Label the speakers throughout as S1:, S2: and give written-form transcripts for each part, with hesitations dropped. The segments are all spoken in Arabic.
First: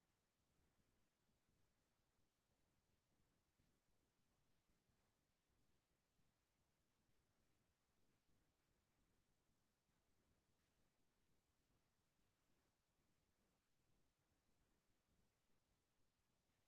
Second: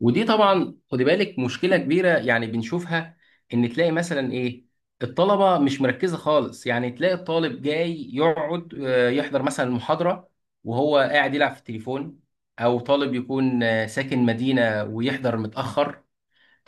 S1: ودي طبعا خدي بالك، مشكله كبيره يعني بنشوفها. ان تلاقي مثلا ايه، الطلبه مش مركزه خالص. يعني تلاقي الطالب جاي يقعد، يحضر مثلا المحاضره وهو قاعد يلعب في التليفون. او طالب يكون ساكن مدينه ويحضر متاخر.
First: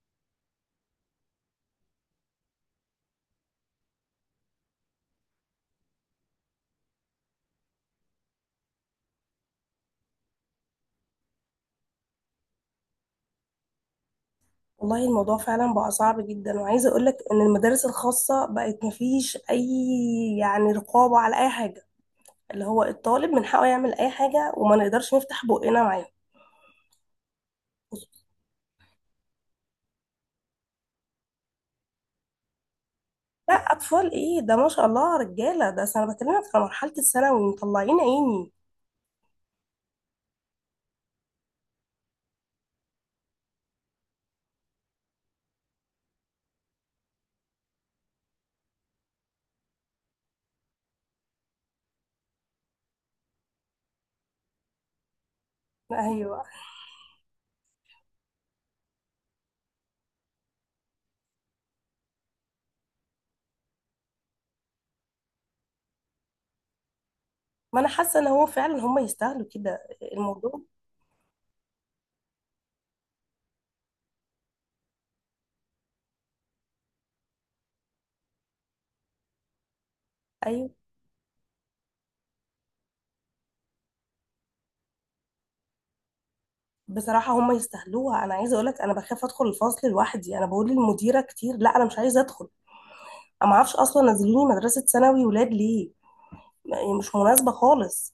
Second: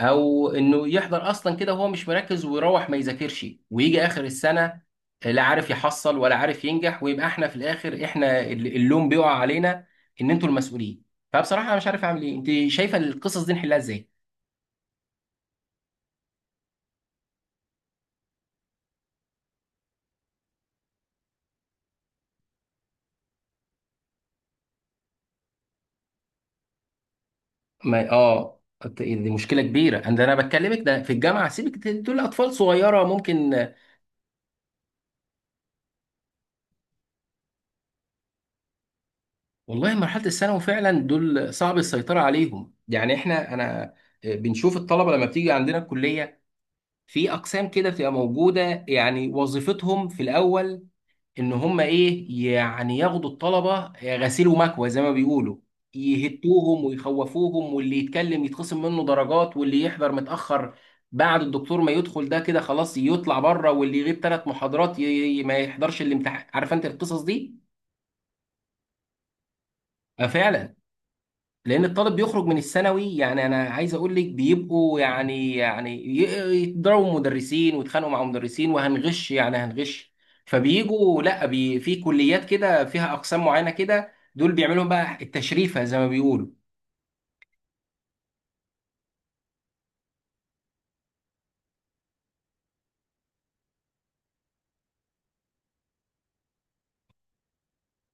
S1: او انه يحضر اصلا كده وهو مش مركز ويروح ما يذاكرش، ويجي اخر السنه لا عارف يحصل ولا عارف ينجح. ويبقى احنا في الاخر، احنا اللوم بيقع علينا، ان انتوا المسؤولين. فبصراحه انا مش عارف اعمل ايه، انت شايفه القصص دي نحلها ازاي؟
S2: والله الموضوع فعلا بقى صعب جدا، وعايزه اقول لك ان المدارس الخاصه بقت مفيش اي، يعني، رقابه على اي حاجه. اللي هو الطالب من حقه يعمل اي حاجه وما نقدرش نفتح بقنا معاه.
S1: ما دي مشكله كبيره، انا بكلمك ده في الجامعه، سيبك، دول اطفال صغيره
S2: لا
S1: ممكن.
S2: اطفال ايه ده، ما شاء الله رجاله ده. أصل انا بكلمك في مرحله الثانوي مطلعين عيني.
S1: والله مرحله الثانوي فعلا دول صعب السيطره عليهم. يعني احنا انا بنشوف الطلبه لما بتيجي عندنا الكليه. في اقسام كده بتبقى موجوده، يعني وظيفتهم في الاول ان هم ايه؟ يعني ياخدوا الطلبه غسيل ومكوى زي ما بيقولوا،
S2: ايوه.
S1: يهتوهم ويخوفوهم، واللي يتكلم يتخصم منه درجات، واللي يحضر متاخر بعد الدكتور ما يدخل ده كده خلاص يطلع بره، واللي يغيب 3 محاضرات ما يحضرش الامتحان. عارف انت القصص دي.
S2: ما انا حاسه ان هو فعلا هم يستاهلوا كده،
S1: آه،
S2: الموضوع.
S1: فعلا. لان الطالب بيخرج من الثانوي، يعني انا عايز اقول لك بيبقوا يعني يضربوا مدرسين ويتخانقوا مع مدرسين، وهنغش يعني هنغش.
S2: ايوه،
S1: فبيجوا لا بي في كليات كده فيها اقسام معينه كده، دول بيعملوا لهم بقى التشريفه زي ما بيقولوا.
S2: بصراحه هم يستاهلوها. انا عايزه اقول لك، انا بخاف ادخل الفصل لوحدي. انا بقول للمديره كتير لا انا مش عايزه ادخل. انا ما اعرفش اصلا نزلوني مدرسه ثانوي ولاد ليه، هي مش مناسبة خالص.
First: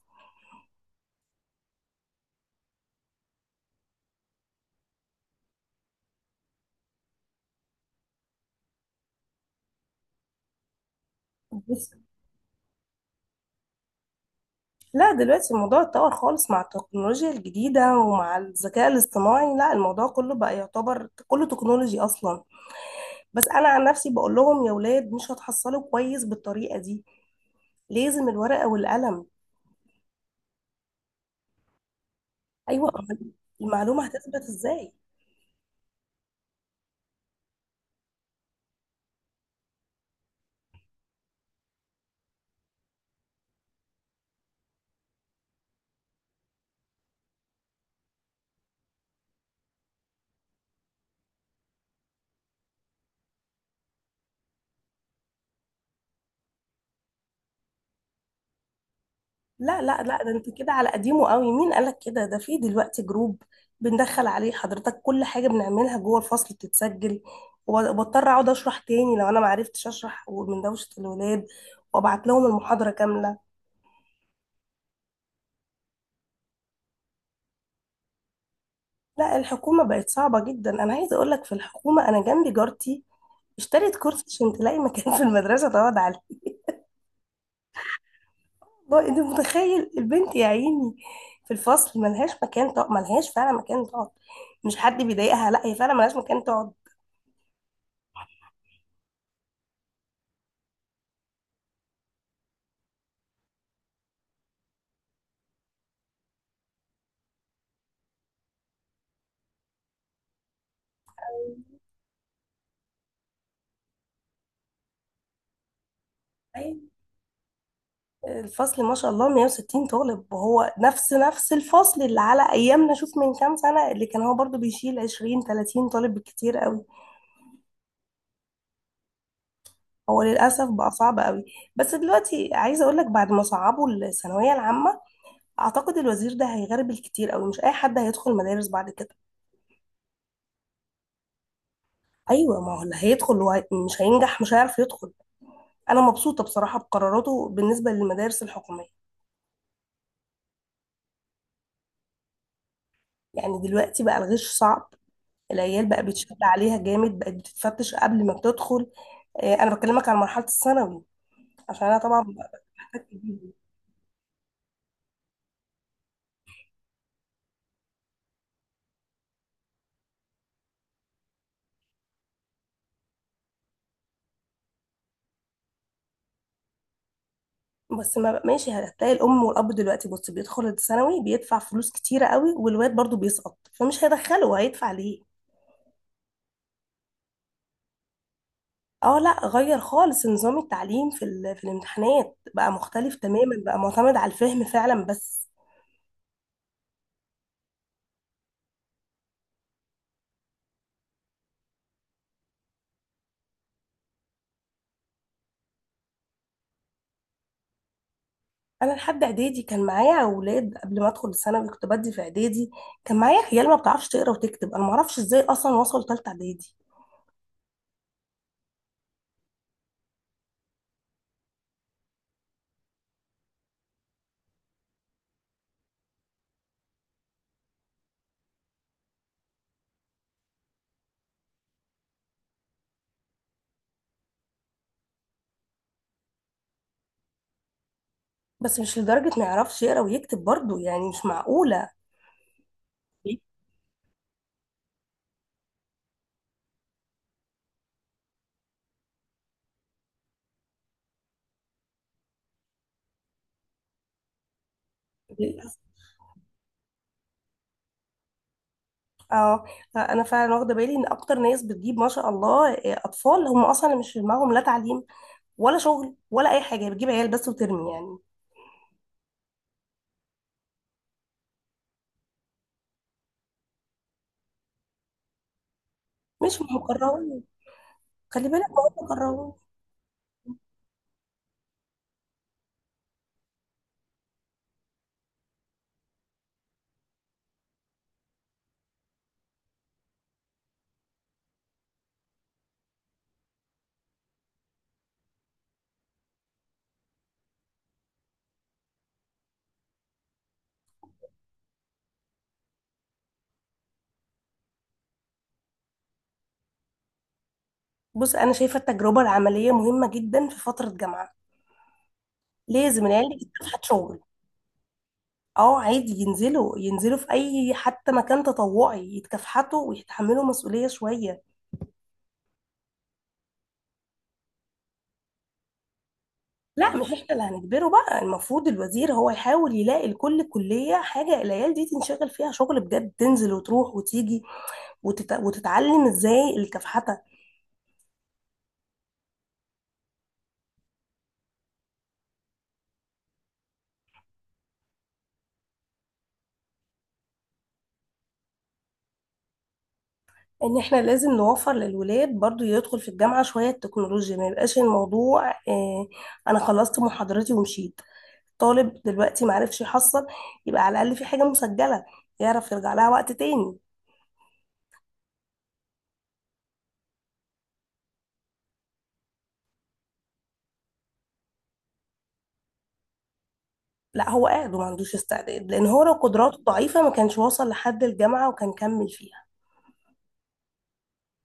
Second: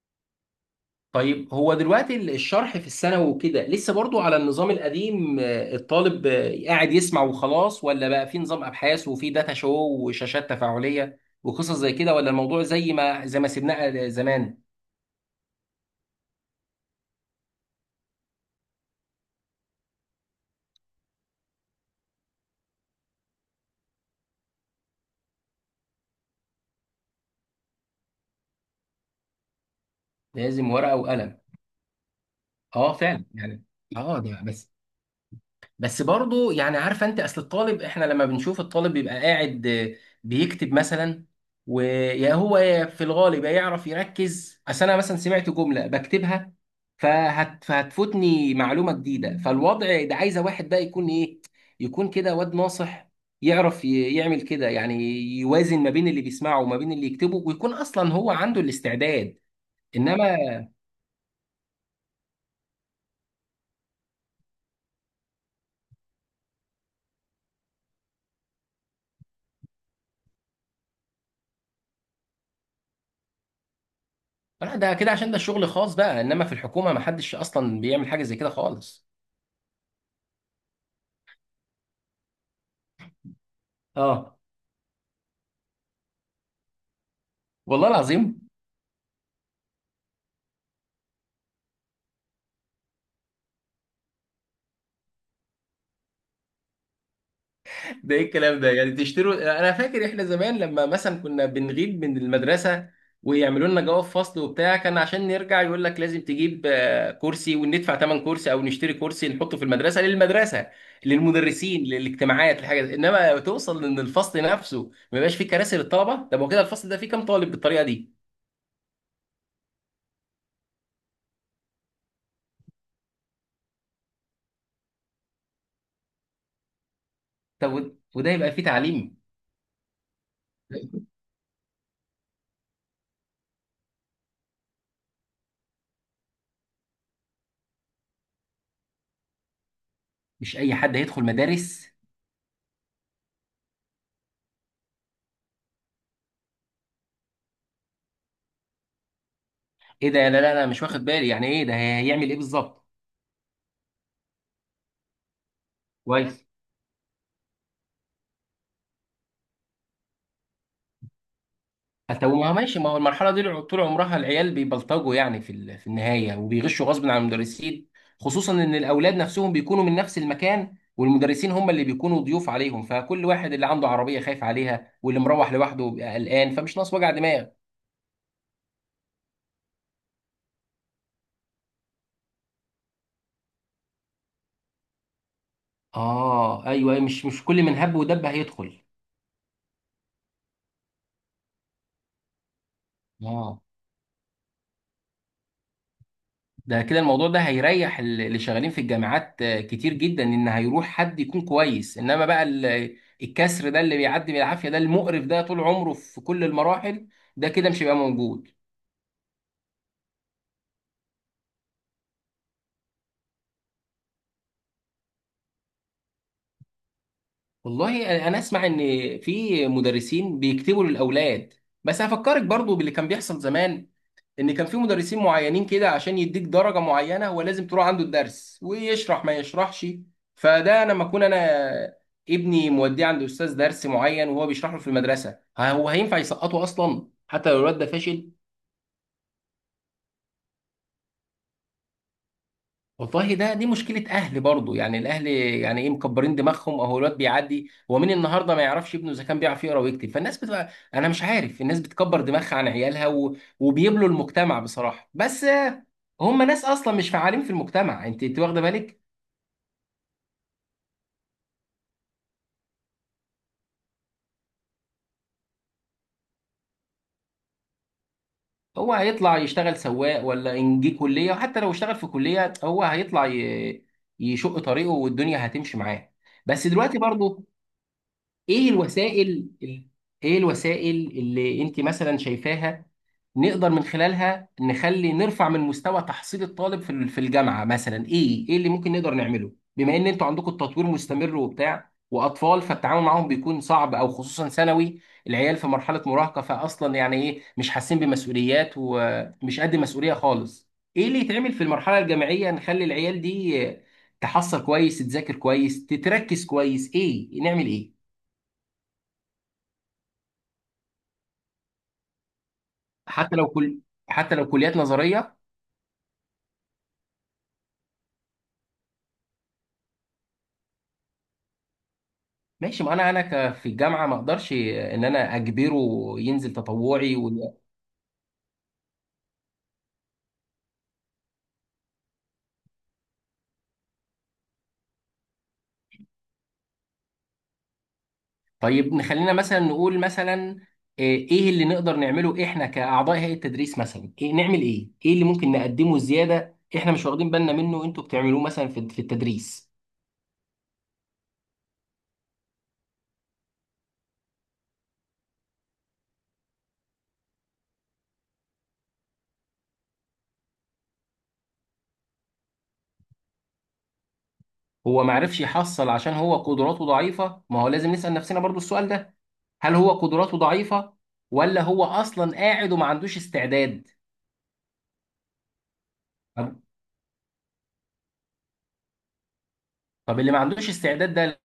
S1: طيب هو دلوقتي الشرح في الثانوي وكده لسه برضو على النظام القديم، الطالب قاعد يسمع وخلاص؟ ولا بقى في نظام ابحاث وفي داتا شو وشاشات تفاعليه وقصص
S2: بس
S1: زي كده؟ ولا الموضوع زي ما سيبناه زمان؟
S2: لا دلوقتي الموضوع اتطور خالص مع التكنولوجيا الجديدة ومع الذكاء الاصطناعي. لا الموضوع كله بقى يعتبر كله تكنولوجي أصلا. بس أنا عن نفسي بقول لهم يا ولاد مش هتحصلوا كويس بالطريقة دي، لازم الورقة والقلم.
S1: لازم ورقه وقلم.
S2: أيوة
S1: اه، فعلا
S2: أمال،
S1: يعني.
S2: المعلومة
S1: اه،
S2: هتثبت
S1: ده بس.
S2: إزاي؟
S1: بس برضه يعني، عارفه انت، اصل الطالب احنا لما بنشوف الطالب بيبقى قاعد، بيكتب مثلا. ويا هو يا في الغالب يا يعرف يركز، اصل انا مثلا سمعت جمله بكتبها فهتفوتني معلومه جديده. فالوضع ده عايزه واحد بقى يكون ايه؟ يكون كده واد ناصح، يعرف يعمل كده يعني، يوازن ما بين اللي بيسمعه وما بين اللي يكتبه، ويكون اصلا هو عنده الاستعداد.
S2: لا لا لا، ده
S1: انما.
S2: انت كده على قديمه قوي. مين قالك كده؟ ده في دلوقتي جروب بندخل عليه حضرتك، كل حاجة بنعملها جوه الفصل بتتسجل. وبضطر اقعد اشرح تاني لو انا معرفتش اشرح من دوشة الولاد، وابعت لهم المحاضرة كاملة.
S1: لا، ده كده عشان ده شغل خاص بقى، انما في الحكومه ما حدش اصلا بيعمل حاجه زي كده خالص.
S2: لا الحكومة بقت صعبة جدا. انا عايزة اقولك، في الحكومة انا جنبي جارتي اشترت كرسي
S1: اه،
S2: عشان تلاقي مكان في المدرسة تقعد عليه.
S1: والله العظيم.
S2: والله انت متخيل، البنت يا عيني في الفصل ملهاش مكان تقعد، ملهاش فعلا مكان تقعد. مش حد بيضايقها، لا هي فعلا ملهاش مكان تقعد.
S1: ده ايه الكلام ده؟ يعني تشتروا؟ انا فاكر احنا زمان لما مثلا كنا بنغيب من المدرسه، ويعملوا لنا جواب فصل وبتاع كان عشان نرجع، يقول لك لازم تجيب كرسي وندفع ثمن كرسي، او نشتري كرسي نحطه في المدرسه، للمدرسه، للمدرسين، للاجتماعات، لحاجه انما توصل ان الفصل نفسه ما يبقاش فيه كراسي للطلبه؟ طب هو كده الفصل ده فيه كام طالب بالطريقه دي؟
S2: الفصل ما شاء الله 160 طالب. وهو نفس الفصل اللي على ايامنا، شوف من كام سنة اللي كان هو برضو بيشيل 20 30 طالب بالكتير قوي.
S1: طب وده يبقى فيه تعليم؟
S2: هو للاسف بقى صعب قوي. بس دلوقتي عايزة اقول لك، بعد ما صعبوا الثانوية العامة اعتقد الوزير ده هيغرب الكتير قوي. مش اي حد هيدخل مدارس بعد كده.
S1: مش اي حد هيدخل مدارس.
S2: ايوه، ما هو اللي هيدخل مش هينجح، مش هيعرف يدخل. انا مبسوطة بصراحة بقراراته بالنسبة للمدارس الحكومية.
S1: ايه ده؟ لا لا لا، مش واخد بالي. يعني ايه ده؟ هيعمل ايه بالظبط؟
S2: يعني دلوقتي بقى الغش صعب، العيال بقى بيتشد
S1: كويس.
S2: عليها جامد، بقت بتتفتش قبل ما بتدخل. انا بكلمك على مرحله الثانوي عشان انا طبعا
S1: حتى ما هو
S2: ببقى
S1: ماشي، ما هو
S2: احتكت
S1: المرحله
S2: بيهم.
S1: دي طول عمرها العيال بيبلطجوا يعني في النهايه، وبيغشوا غصب عن المدرسين. خصوصا ان الاولاد نفسهم بيكونوا من نفس المكان والمدرسين هم اللي بيكونوا ضيوف عليهم، فكل واحد اللي عنده عربيه خايف عليها واللي مروح لوحده بيبقى قلقان، فمش ناقص وجع دماغ.
S2: بس ما بقى- ماشي، هتلاقي الام والاب دلوقتي بص بيدخل الثانوي بيدفع فلوس كتيره قوي، والواد برضو بيسقط، فمش هيدخله هيدفع ليه.
S1: اه، ايوه، أيوة، مش كل من هب ودب هيدخل.
S2: اه لا، غير خالص نظام التعليم في الامتحانات بقى مختلف تماما،
S1: اه،
S2: بقى معتمد على الفهم فعلا. بس
S1: ده كده الموضوع ده هيريح اللي شغالين في الجامعات كتير جدا، ان هيروح حد يكون كويس. انما بقى الكسر ده اللي بيعدي بالعافيه، ده المقرف، ده طول عمره في كل المراحل، ده كده مش هيبقى موجود.
S2: انا لحد اعدادي كان معايا اولاد قبل ما ادخل الثانوي كنت بدي في اعدادي، كان معايا عيال ما بتعرفش تقرا وتكتب. انا ما اعرفش ازاي اصلا وصلوا ثالثه اعدادي.
S1: والله انا اسمع ان في مدرسين بيكتبوا للاولاد. بس هفكرك برضو باللي كان بيحصل زمان، ان كان في مدرسين معينين كده عشان يديك درجه معينه هو لازم تروح عنده الدرس، ويشرح ما يشرحش. فده انا لما اكون انا ابني موديه عند استاذ درس معين وهو بيشرح له في المدرسه، ها هو هينفع يسقطه اصلا حتى لو الواد ده فاشل؟
S2: بس مش لدرجه ما يعرفش يقرا ويكتب برضو، يعني مش معقوله.
S1: والله دي مشكلة أهل برضه، يعني الأهل يعني إيه مكبرين دماغهم؟ أهو الواد بيعدي، هو مين النهاردة ما يعرفش ابنه إذا كان بيعرف يقرأ ويكتب؟ فالناس بتبقى، أنا مش عارف، الناس بتكبر دماغها عن عيالها وبيبلوا المجتمع بصراحة. بس هم ناس أصلا مش فعالين في المجتمع. أنت واخدة بالك؟
S2: اه، انا فعلا واخده بالي ان اكتر ناس بتجيب ما شاء الله اطفال هم اصلا مش في دماغهم لا تعليم ولا شغل ولا اي حاجه، بتجيب عيال بس وترمي يعني.
S1: هو هيطلع يشتغل سواق ولا إن جه كلية، وحتى لو اشتغل في كلية هو هيطلع يشق طريقه والدنيا هتمشي معاه.
S2: مش
S1: بس دلوقتي
S2: مكرهون،
S1: برضه،
S2: خلي بالك
S1: إيه
S2: هو
S1: الوسائل
S2: مكرهون.
S1: ال- إيه الوسائل اللي أنت مثلا شايفاها نقدر من خلالها نخلي نرفع من مستوى تحصيل الطالب في الجامعه مثلا؟ ايه اللي ممكن نقدر نعمله بما ان انتوا عندكم التطوير مستمر وبتاع، واطفال فالتعامل معاهم بيكون صعب، او خصوصا ثانوي، العيال في مرحله مراهقه فاصلا يعني، ايه مش حاسين بمسؤوليات ومش قد مسؤوليه خالص. ايه اللي يتعمل في المرحله الجامعيه نخلي العيال دي تحصل كويس، تذاكر كويس، تتركز كويس؟ ايه نعمل ايه؟
S2: بص انا شايفه التجربه العمليه مهمه جدا في فتره جامعه، لازم العيال
S1: حتى
S2: دي
S1: لو كل
S2: تتكافحت شغل.
S1: حتى لو كليات نظريه.
S2: اه عادي، ينزلوا ينزلوا في اي حتى مكان تطوعي، يتكافحتوا ويتحملوا مسؤوليه شويه.
S1: ماشي، ما انا في الجامعه ما اقدرش ان انا اجبره ينزل
S2: لا مش
S1: تطوعي
S2: احنا اللي هنجبره بقى، المفروض الوزير هو يحاول يلاقي لكل كلية حاجة العيال دي تنشغل فيها شغل بجد، تنزل وتروح وتيجي وتتعلم ازاي الكفحتة.
S1: طيب نخلينا مثلا نقول مثلا، إيه اللي نقدر نعمله احنا كاعضاء هيئه التدريس مثلا؟ إيه نعمل ايه اللي ممكن نقدمه زياده، احنا مش واخدين بالنا منه انتوا بتعملوه مثلا في التدريس؟
S2: ان احنا لازم نوفر للولاد برضو يدخل في الجامعة شوية تكنولوجيا، ما يبقاش الموضوع اه انا خلصت محاضرتي ومشيت. طالب دلوقتي معرفش يحصل، يبقى على الأقل في حاجة مسجلة يعرف يرجع لها وقت تاني.
S1: هو ما عرفش يحصل عشان هو قدراته ضعيفه، ما هو لازم نسال نفسنا برضو السؤال ده، هل هو قدراته ضعيفه ولا هو اصلا قاعد وما عندوش استعداد؟
S2: لا هو قاعد وما عندوش استعداد، لان هو لو
S1: طب
S2: قدراته ضعيفة ما كانش وصل لحد الجامعة وكان كمل فيها.
S1: طب اللي ما عندوش استعداد ده.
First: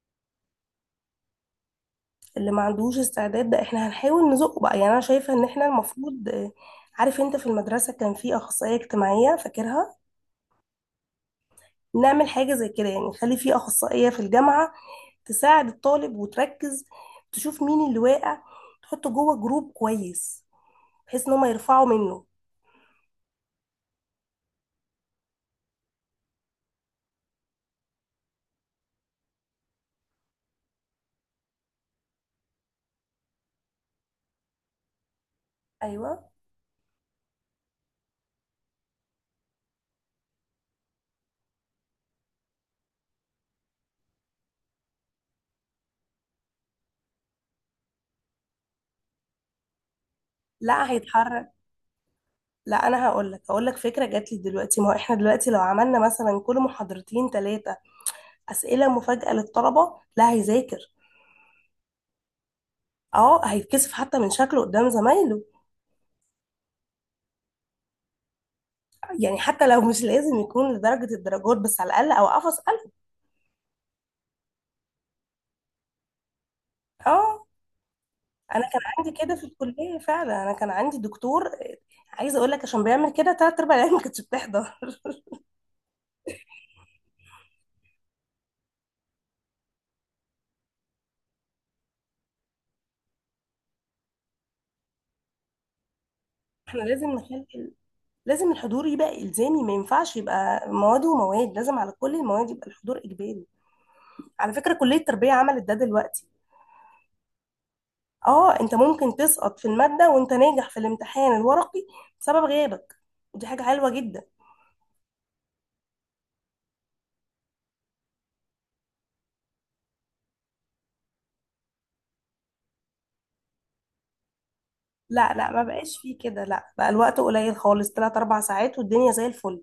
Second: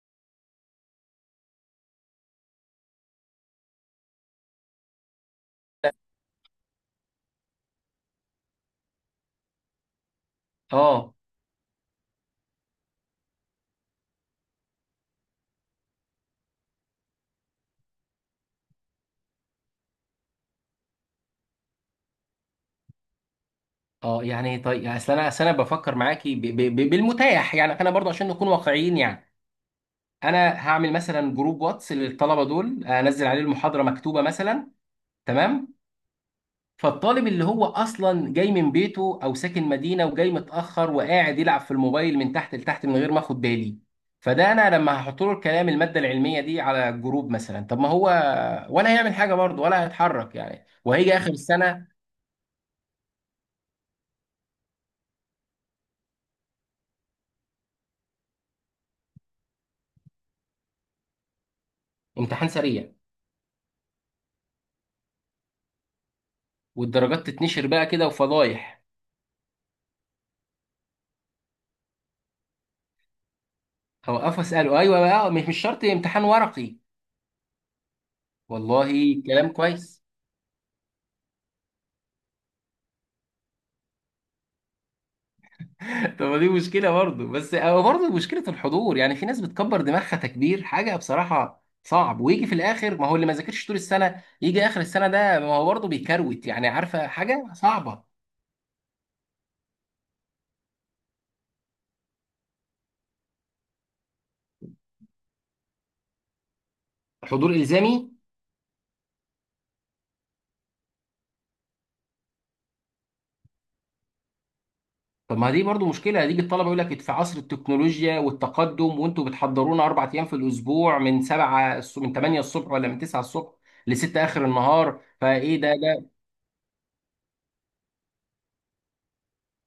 S2: اللي ما عندوش استعداد ده احنا هنحاول نزقه بقى. يعني انا شايفة ان احنا المفروض، عارف انت في المدرسة كان في أخصائية اجتماعية فاكرها،
S1: اه
S2: نعمل حاجة زي كده يعني. خلي في أخصائية في الجامعة تساعد الطالب وتركز، تشوف مين اللي واقع تحطه جوه جروب كويس بحيث ان هم يرفعوا منه.
S1: اه، يعني طيب يعني، اصل انا بفكر معاكي بالمتاح يعني، انا برضه عشان نكون واقعيين يعني. انا هعمل مثلا جروب واتس للطلبه دول، انزل عليه المحاضره مكتوبه مثلا. تمام.
S2: ايوه.
S1: فالطالب اللي هو اصلا جاي من بيته او ساكن مدينه وجاي متاخر وقاعد يلعب في الموبايل من تحت لتحت من غير ما اخد بالي، فده انا لما هحط له الكلام الماده العلميه دي على الجروب مثلا، طب ما هو ولا هيعمل حاجه برضه ولا هيتحرك يعني،
S2: لا
S1: وهيجي اخر
S2: هيتحرك.
S1: السنه.
S2: لا انا هقول لك هقول لك فكره جات لي دلوقتي، ما هو احنا دلوقتي لو عملنا مثلا كل محاضرتين ثلاثه اسئله مفاجاه للطلبه، لا هيذاكر.
S1: امتحان سريع.
S2: اه هيتكسف حتى من شكله قدام زمايله.
S1: والدرجات تتنشر بقى كده وفضايح.
S2: يعني حتى لو مش لازم يكون لدرجة الدرجات، بس على الأقل أوقفه أسأله.
S1: هوقفه اساله، ايوه بقى، مش شرط امتحان ورقي.
S2: اه، أنا كان
S1: والله
S2: عندي كده في
S1: كلام كويس.
S2: الكلية فعلا. أنا كان عندي دكتور، عايزة أقول لك، عشان بيعمل كده تلات أرباع العيال ما كانتش بتحضر
S1: طب ما دي مشكله برضه، بس او برضه مشكله الحضور يعني، في ناس بتكبر دماغها تكبير حاجه بصراحه صعب. ويجي في الاخر، ما هو اللي ما ذاكرش طول السنه يجي اخر السنه ده ما هو برضه بيكروت يعني،
S2: احنا
S1: عارفه،
S2: لازم
S1: حاجه
S2: نخلي
S1: صعبه.
S2: لازم الحضور يبقى إلزامي، ما ينفعش يبقى مواد ومواد، لازم على كل المواد يبقى الحضور إجباري. على فكرة كلية التربية عملت ده دلوقتي.
S1: حضور الزامي.
S2: اه، انت ممكن تسقط في المادة وانت ناجح في الامتحان الورقي بسبب غيابك، ودي حاجة حلوة جدا.
S1: طب ما دي برضه مشكله، هتيجي الطلبه يقول لك في عصر التكنولوجيا والتقدم وانتوا بتحضرونا 4 ايام في الاسبوع من 7 من 8 الصبح ولا من 9 الصبح لستة اخر النهار،
S2: لا لا،
S1: فايه
S2: ما
S1: ده
S2: بقاش
S1: ده
S2: فيه كده، لا بقى الوقت قليل خالص، تلات أربع ساعات والدنيا زي الفل.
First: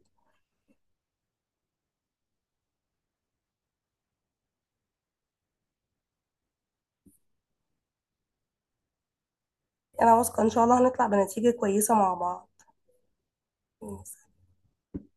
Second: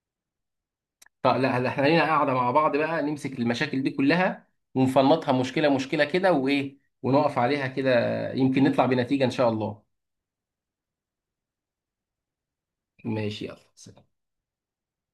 S1: طب لا لا، احنا لينا قاعده مع بعض بقى نمسك المشاكل دي كلها، ونفنطها مشكله مشكله كده وايه، ونقف عليها كده. يمكن نطلع بنتيجه ان شاء الله.
S2: أنا واثقة إن شاء الله هنطلع بنتيجة كويسة مع
S1: ماشي، يلا.
S2: بعض.